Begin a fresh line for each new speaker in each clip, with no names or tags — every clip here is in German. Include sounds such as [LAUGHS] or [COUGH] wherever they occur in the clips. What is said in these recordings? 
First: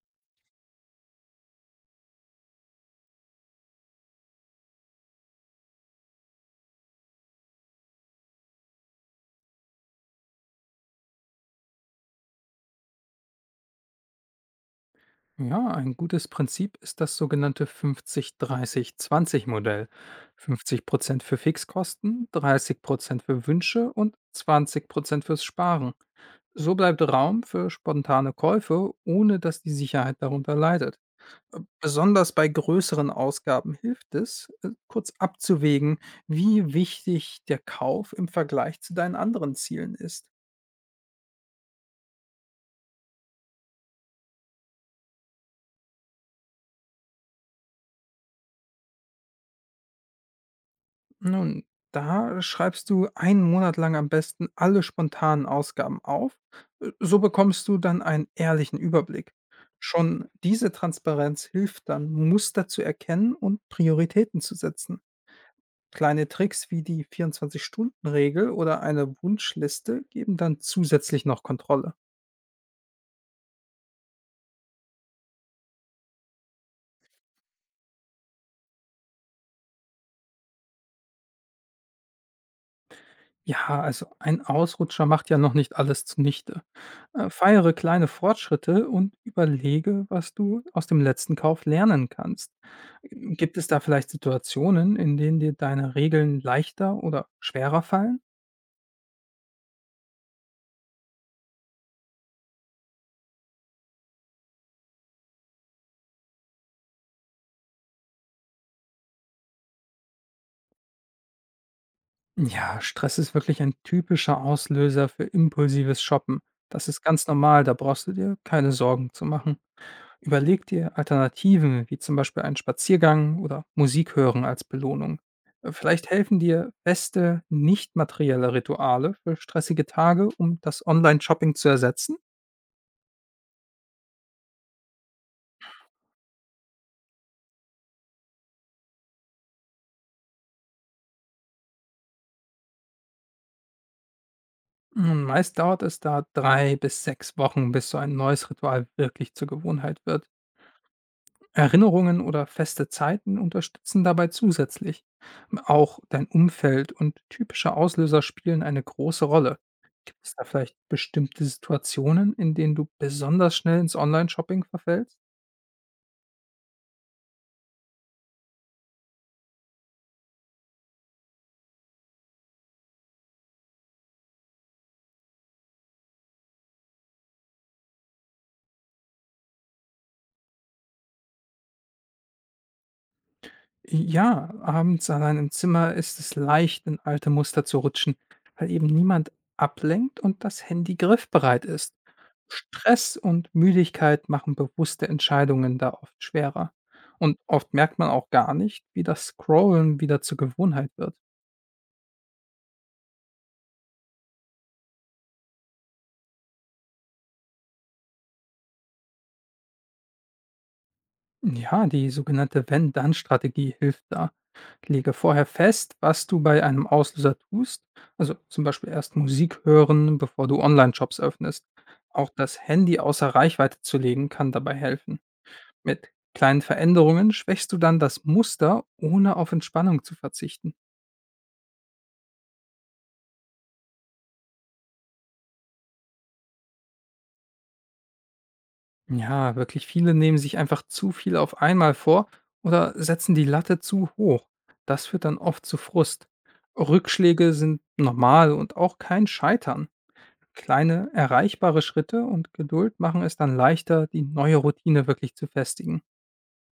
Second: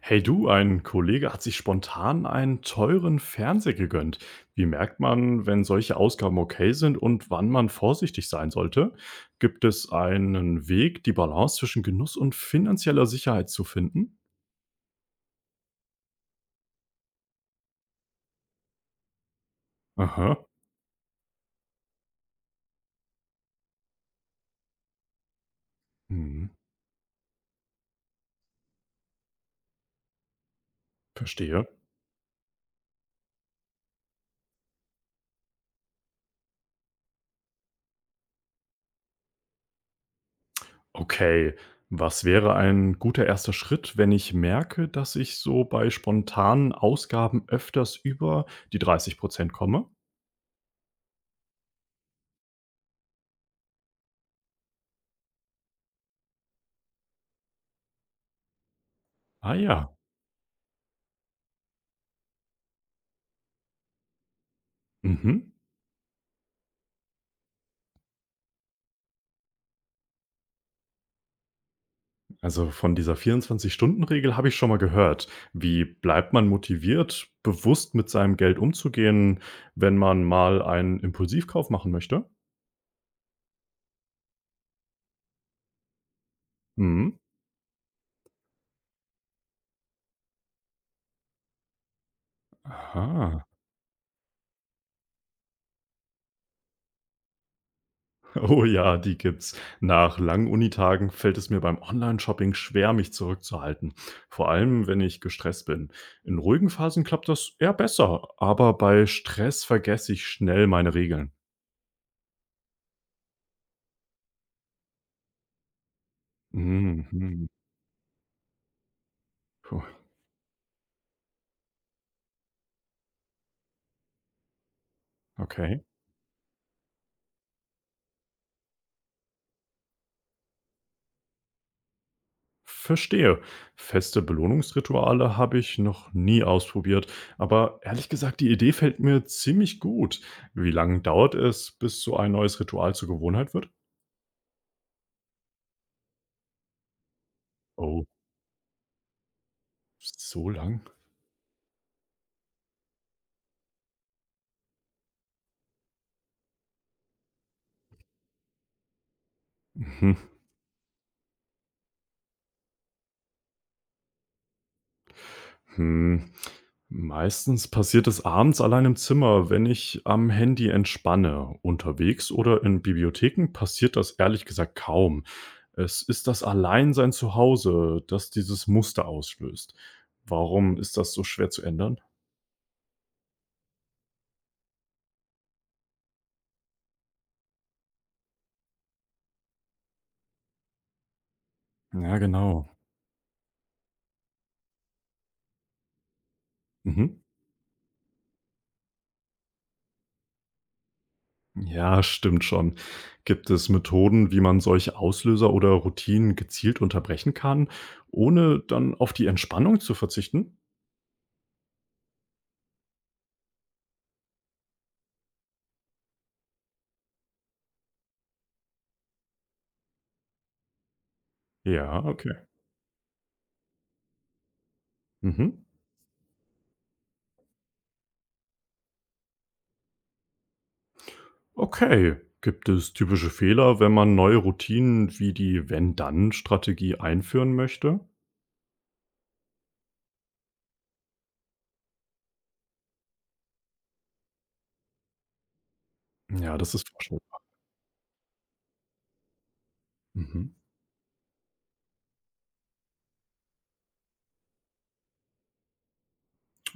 Hey du, ein Kollege hat sich spontan einen teuren Fernseher gegönnt. Wie merkt man, wenn solche Ausgaben okay sind und wann man vorsichtig sein sollte? Gibt es einen Weg, die Balance zwischen Genuss und finanzieller Sicherheit zu finden?
Ja, ein gutes Prinzip ist das sogenannte 50-30-20-Modell.
Aha.
50% für Fixkosten, 30% für Wünsche und 20% fürs Sparen.
Hm.
So bleibt Raum für spontane Käufe, ohne dass die Sicherheit darunter leidet.
Verstehe.
Besonders bei größeren Ausgaben hilft es, kurz abzuwägen, wie wichtig der Kauf im Vergleich zu deinen anderen Zielen ist.
Okay, was wäre ein guter erster Schritt, wenn ich merke, dass ich bei spontanen Ausgaben öfters über die 30% komme?
Nun, da schreibst du einen Monat lang am besten alle spontanen Ausgaben auf. So bekommst du dann einen ehrlichen Überblick.
Ah ja,
Schon diese Transparenz hilft dann, Muster zu erkennen und Prioritäten zu setzen.
mhm.
Kleine Tricks wie die 24-Stunden-Regel oder eine Wunschliste geben dann zusätzlich noch Kontrolle.
Also von dieser 24-Stunden-Regel habe ich schon mal gehört. Wie bleibt man motiviert, bewusst mit seinem Geld umzugehen, wenn man mal einen Impulsivkauf machen möchte?
Ja, also ein Ausrutscher macht ja noch nicht alles zunichte.
Mhm.
Feiere kleine Fortschritte und überlege, was du aus dem letzten Kauf lernen kannst.
Aha. [LAUGHS]
Gibt es da vielleicht Situationen, in denen dir deine Regeln leichter oder schwerer fallen?
Oh ja, die gibt's. Nach langen Unitagen fällt es mir beim Online-Shopping schwer, mich zurückzuhalten. Vor allem, wenn ich gestresst bin. In ruhigen Phasen klappt das eher besser, aber bei Stress vergesse ich schnell meine Regeln.
Ja, Stress ist wirklich ein typischer Auslöser für impulsives Shoppen. Das ist ganz
Mhm.
normal, da brauchst du dir keine Sorgen zu machen.
Puh,
Überleg dir Alternativen, wie zum Beispiel einen Spaziergang oder Musik hören als Belohnung.
okay.
Vielleicht helfen dir feste, nicht materielle Rituale für stressige Tage, um das Online-Shopping zu ersetzen.
Verstehe. Feste Belohnungsrituale habe ich noch nie ausprobiert, aber ehrlich gesagt, die Idee fällt mir ziemlich gut. Wie lange dauert es, bis so ein neues Ritual zur Gewohnheit wird?
Hm, meist dauert es da 3 bis 6 Wochen, bis so
Oh,
ein neues Ritual wirklich zur Gewohnheit wird.
so lang?
Erinnerungen oder feste Zeiten unterstützen dabei zusätzlich. Auch dein Umfeld und typische Auslöser spielen eine große Rolle.
Mhm.
Gibt es da vielleicht bestimmte Situationen, in denen du besonders schnell ins Online-Shopping verfällst?
Hm. Meistens passiert es abends allein im Zimmer, wenn ich am Handy entspanne. Unterwegs oder in Bibliotheken passiert das ehrlich gesagt kaum. Es ist das Alleinsein zu Hause, das dieses Muster auslöst. Warum ist das so schwer zu ändern?
Ja, abends allein im Zimmer ist es leicht, in alte Muster zu rutschen, weil eben niemand ablenkt und das Handy griffbereit ist.
Ja, genau.
Stress und Müdigkeit machen bewusste Entscheidungen da oft schwerer.
Mhm.
Und oft merkt man auch gar nicht, wie das Scrollen wieder zur Gewohnheit wird.
Ja, stimmt schon. Gibt es Methoden, wie man solche Auslöser oder Routinen gezielt unterbrechen kann, ohne dann auf die Entspannung zu verzichten?
Ja, die sogenannte Wenn-Dann-Strategie hilft da. Lege vorher fest, was du bei einem Auslöser tust. Also zum Beispiel erst Musik hören, bevor du Online-Shops öffnest.
Ja,
Auch
okay.
das Handy außer Reichweite zu legen kann dabei helfen.
Mhm.
Mit kleinen Veränderungen schwächst du dann das Muster, ohne auf Entspannung zu verzichten.
Okay. Gibt es typische Fehler, wenn man neue Routinen wie die Wenn-Dann-Strategie einführen möchte?
Ja, wirklich viele nehmen sich einfach zu viel auf einmal vor oder setzen die Latte zu hoch. Das führt dann oft zu Frust.
Ja, das ist vorstellbar.
Rückschläge sind normal und auch kein Scheitern.
Mhm.
Kleine, erreichbare Schritte und Geduld machen es dann leichter, die neue Routine wirklich zu festigen.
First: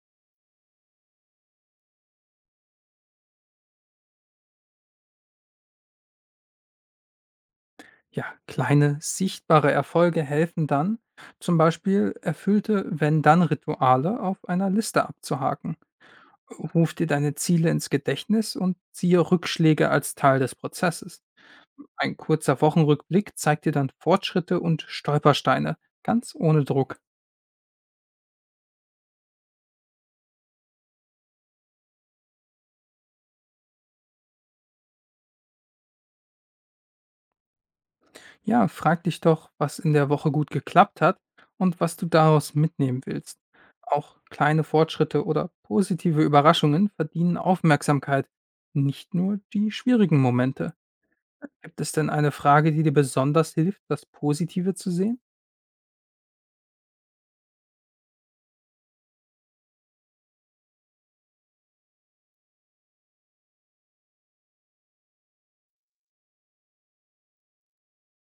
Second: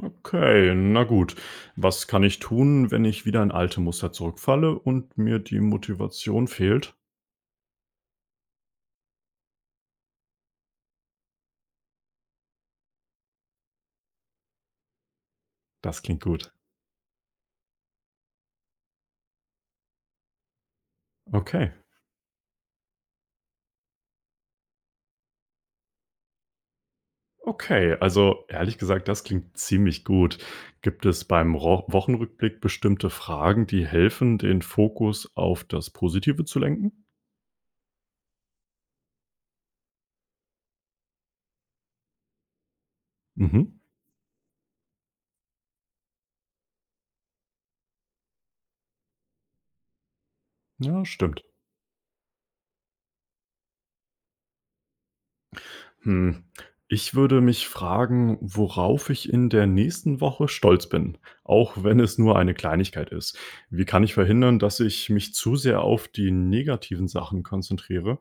Okay, na gut. Was kann ich tun, wenn ich wieder in alte Muster zurückfalle und mir die Motivation fehlt?
Ja, kleine, sichtbare Erfolge helfen dann, zum Beispiel erfüllte Wenn-Dann-Rituale auf einer Liste abzuhaken.
Das klingt gut.
Ruf dir deine Ziele ins Gedächtnis und ziehe Rückschläge als Teil des Prozesses.
Okay.
Ein kurzer Wochenrückblick zeigt dir dann Fortschritte und Stolpersteine, ganz ohne Druck.
Okay, also ehrlich gesagt, das klingt ziemlich gut. Gibt es beim Ro Wochenrückblick bestimmte Fragen, die helfen, den Fokus auf das Positive zu lenken?
Ja, frag dich doch, was in der Woche gut geklappt hat und was du daraus mitnehmen willst.
Mhm.
Auch kleine Fortschritte oder positive Überraschungen verdienen Aufmerksamkeit, nicht nur die schwierigen Momente.
Ja, stimmt.
Gibt es denn eine Frage, die dir besonders hilft, das Positive zu sehen?
Hm. Ich würde mich fragen, worauf ich in der nächsten Woche stolz bin, auch wenn es nur eine Kleinigkeit ist. Wie kann ich verhindern, dass ich mich zu sehr auf die negativen Sachen konzentriere?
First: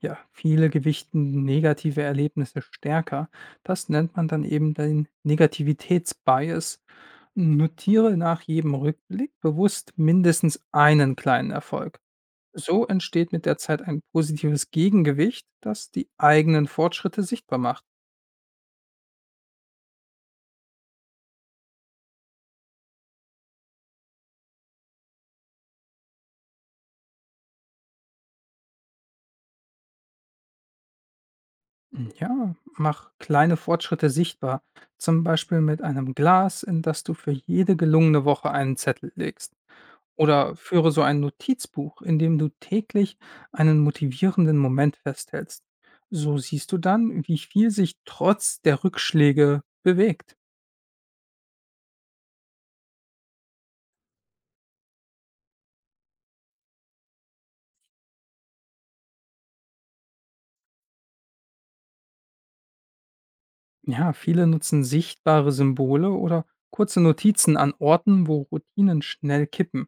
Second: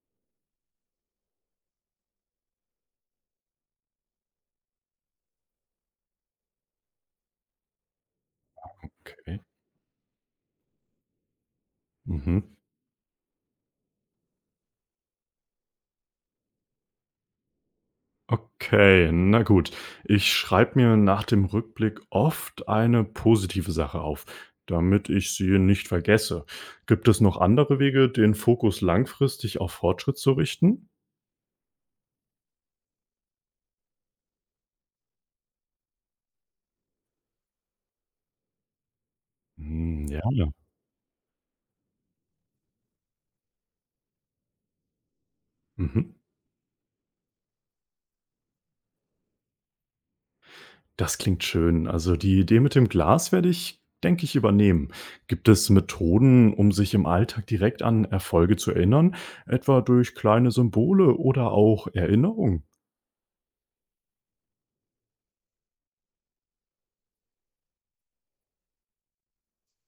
Ja, viele gewichten negative Erlebnisse stärker. Das nennt man dann eben den Negativitätsbias. Notiere nach jedem Rückblick
Okay.
bewusst mindestens einen kleinen Erfolg.
Mhm.
So entsteht mit der Zeit ein positives Gegengewicht, das die eigenen Fortschritte sichtbar macht.
Okay, na gut. Ich schreibe mir nach dem Rückblick oft eine positive Sache auf, damit ich sie nicht vergesse. Gibt es noch andere Wege, den Fokus langfristig auf Fortschritt zu richten?
Ja, mach kleine Fortschritte sichtbar, zum Beispiel mit einem Glas, in das du für jede gelungene Woche einen Zettel legst.
Hm, ja, ja.
Oder führe so ein Notizbuch, in dem du täglich einen motivierenden Moment festhältst.
Mhm.
So siehst du dann, wie viel sich trotz der Rückschläge bewegt.
Das klingt schön. Also die Idee mit dem Glas werde ich, denke ich, übernehmen. Gibt es Methoden, um sich im Alltag direkt an Erfolge zu erinnern, etwa durch kleine Symbole oder auch Erinnerungen?
Ja, viele nutzen sichtbare Symbole oder kurze Notizen an Orten, wo Routinen schnell kippen,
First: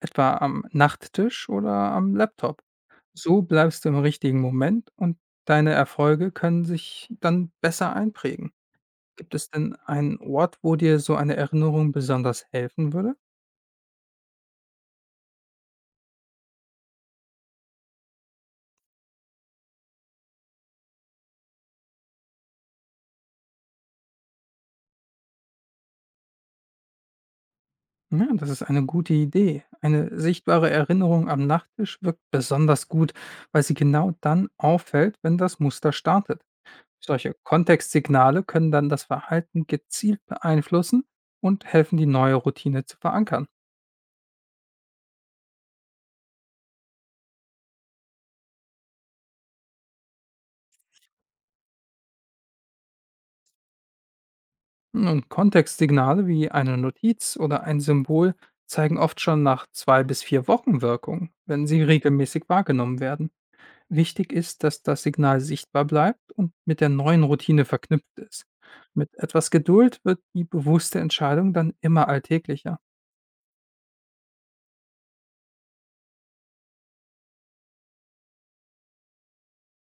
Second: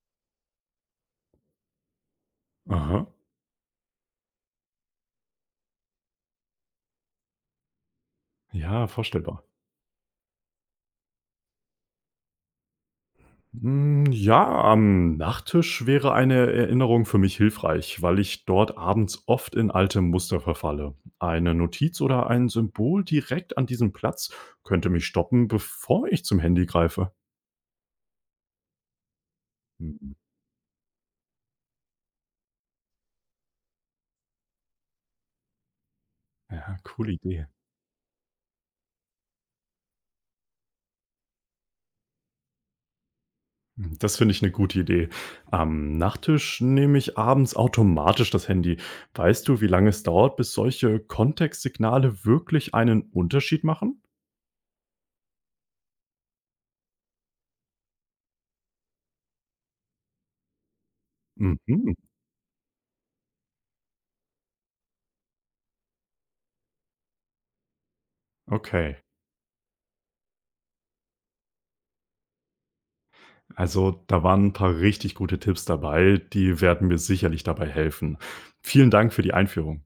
etwa am Nachttisch oder am Laptop.
Aha.
So bleibst du im richtigen Moment und deine Erfolge können sich dann besser einprägen.
Ja,
Gibt
vorstellbar.
es denn einen Ort, wo dir so eine Erinnerung besonders helfen würde?
Hm, ja, am Nachttisch wäre eine Erinnerung für mich hilfreich, weil ich dort abends oft in alte Muster verfalle. Eine Notiz oder ein Symbol direkt an diesem Platz könnte mich stoppen, bevor ich zum Handy greife.
Ja, das ist eine gute Idee.
Mhm.
Eine sichtbare Erinnerung am Nachttisch wirkt besonders gut, weil sie genau dann auffällt, wenn das Muster startet.
Ja, coole
Solche
Idee.
Kontextsignale können dann das Verhalten gezielt beeinflussen und helfen, die neue Routine zu verankern.
Mhm, das finde ich eine gute Idee. Am Nachttisch nehme ich abends automatisch das Handy. Weißt du, wie lange es dauert, bis solche Kontextsignale wirklich einen Unterschied machen?
Und Kontextsignale wie eine Notiz oder ein Symbol zeigen oft schon nach zwei bis vier Wochen Wirkung, wenn sie
Mhm,
regelmäßig wahrgenommen werden. Wichtig ist, dass das Signal sichtbar bleibt und mit der neuen Routine verknüpft ist.
okay.
Mit etwas Geduld wird die bewusste Entscheidung dann immer alltäglicher.
Also, da waren ein paar richtig gute Tipps dabei, die werden mir sicherlich dabei helfen. Vielen Dank für die Einführung.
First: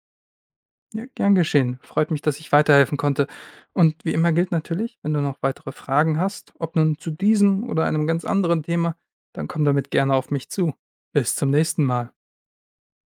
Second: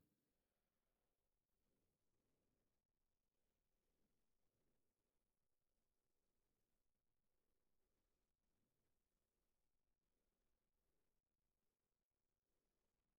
Ja, gern geschehen. Freut mich, dass ich weiterhelfen konnte. Und wie immer gilt natürlich, wenn du noch weitere Fragen hast, ob nun zu diesem oder einem ganz anderen Thema, dann komm damit gerne auf mich zu. Bis zum nächsten Mal.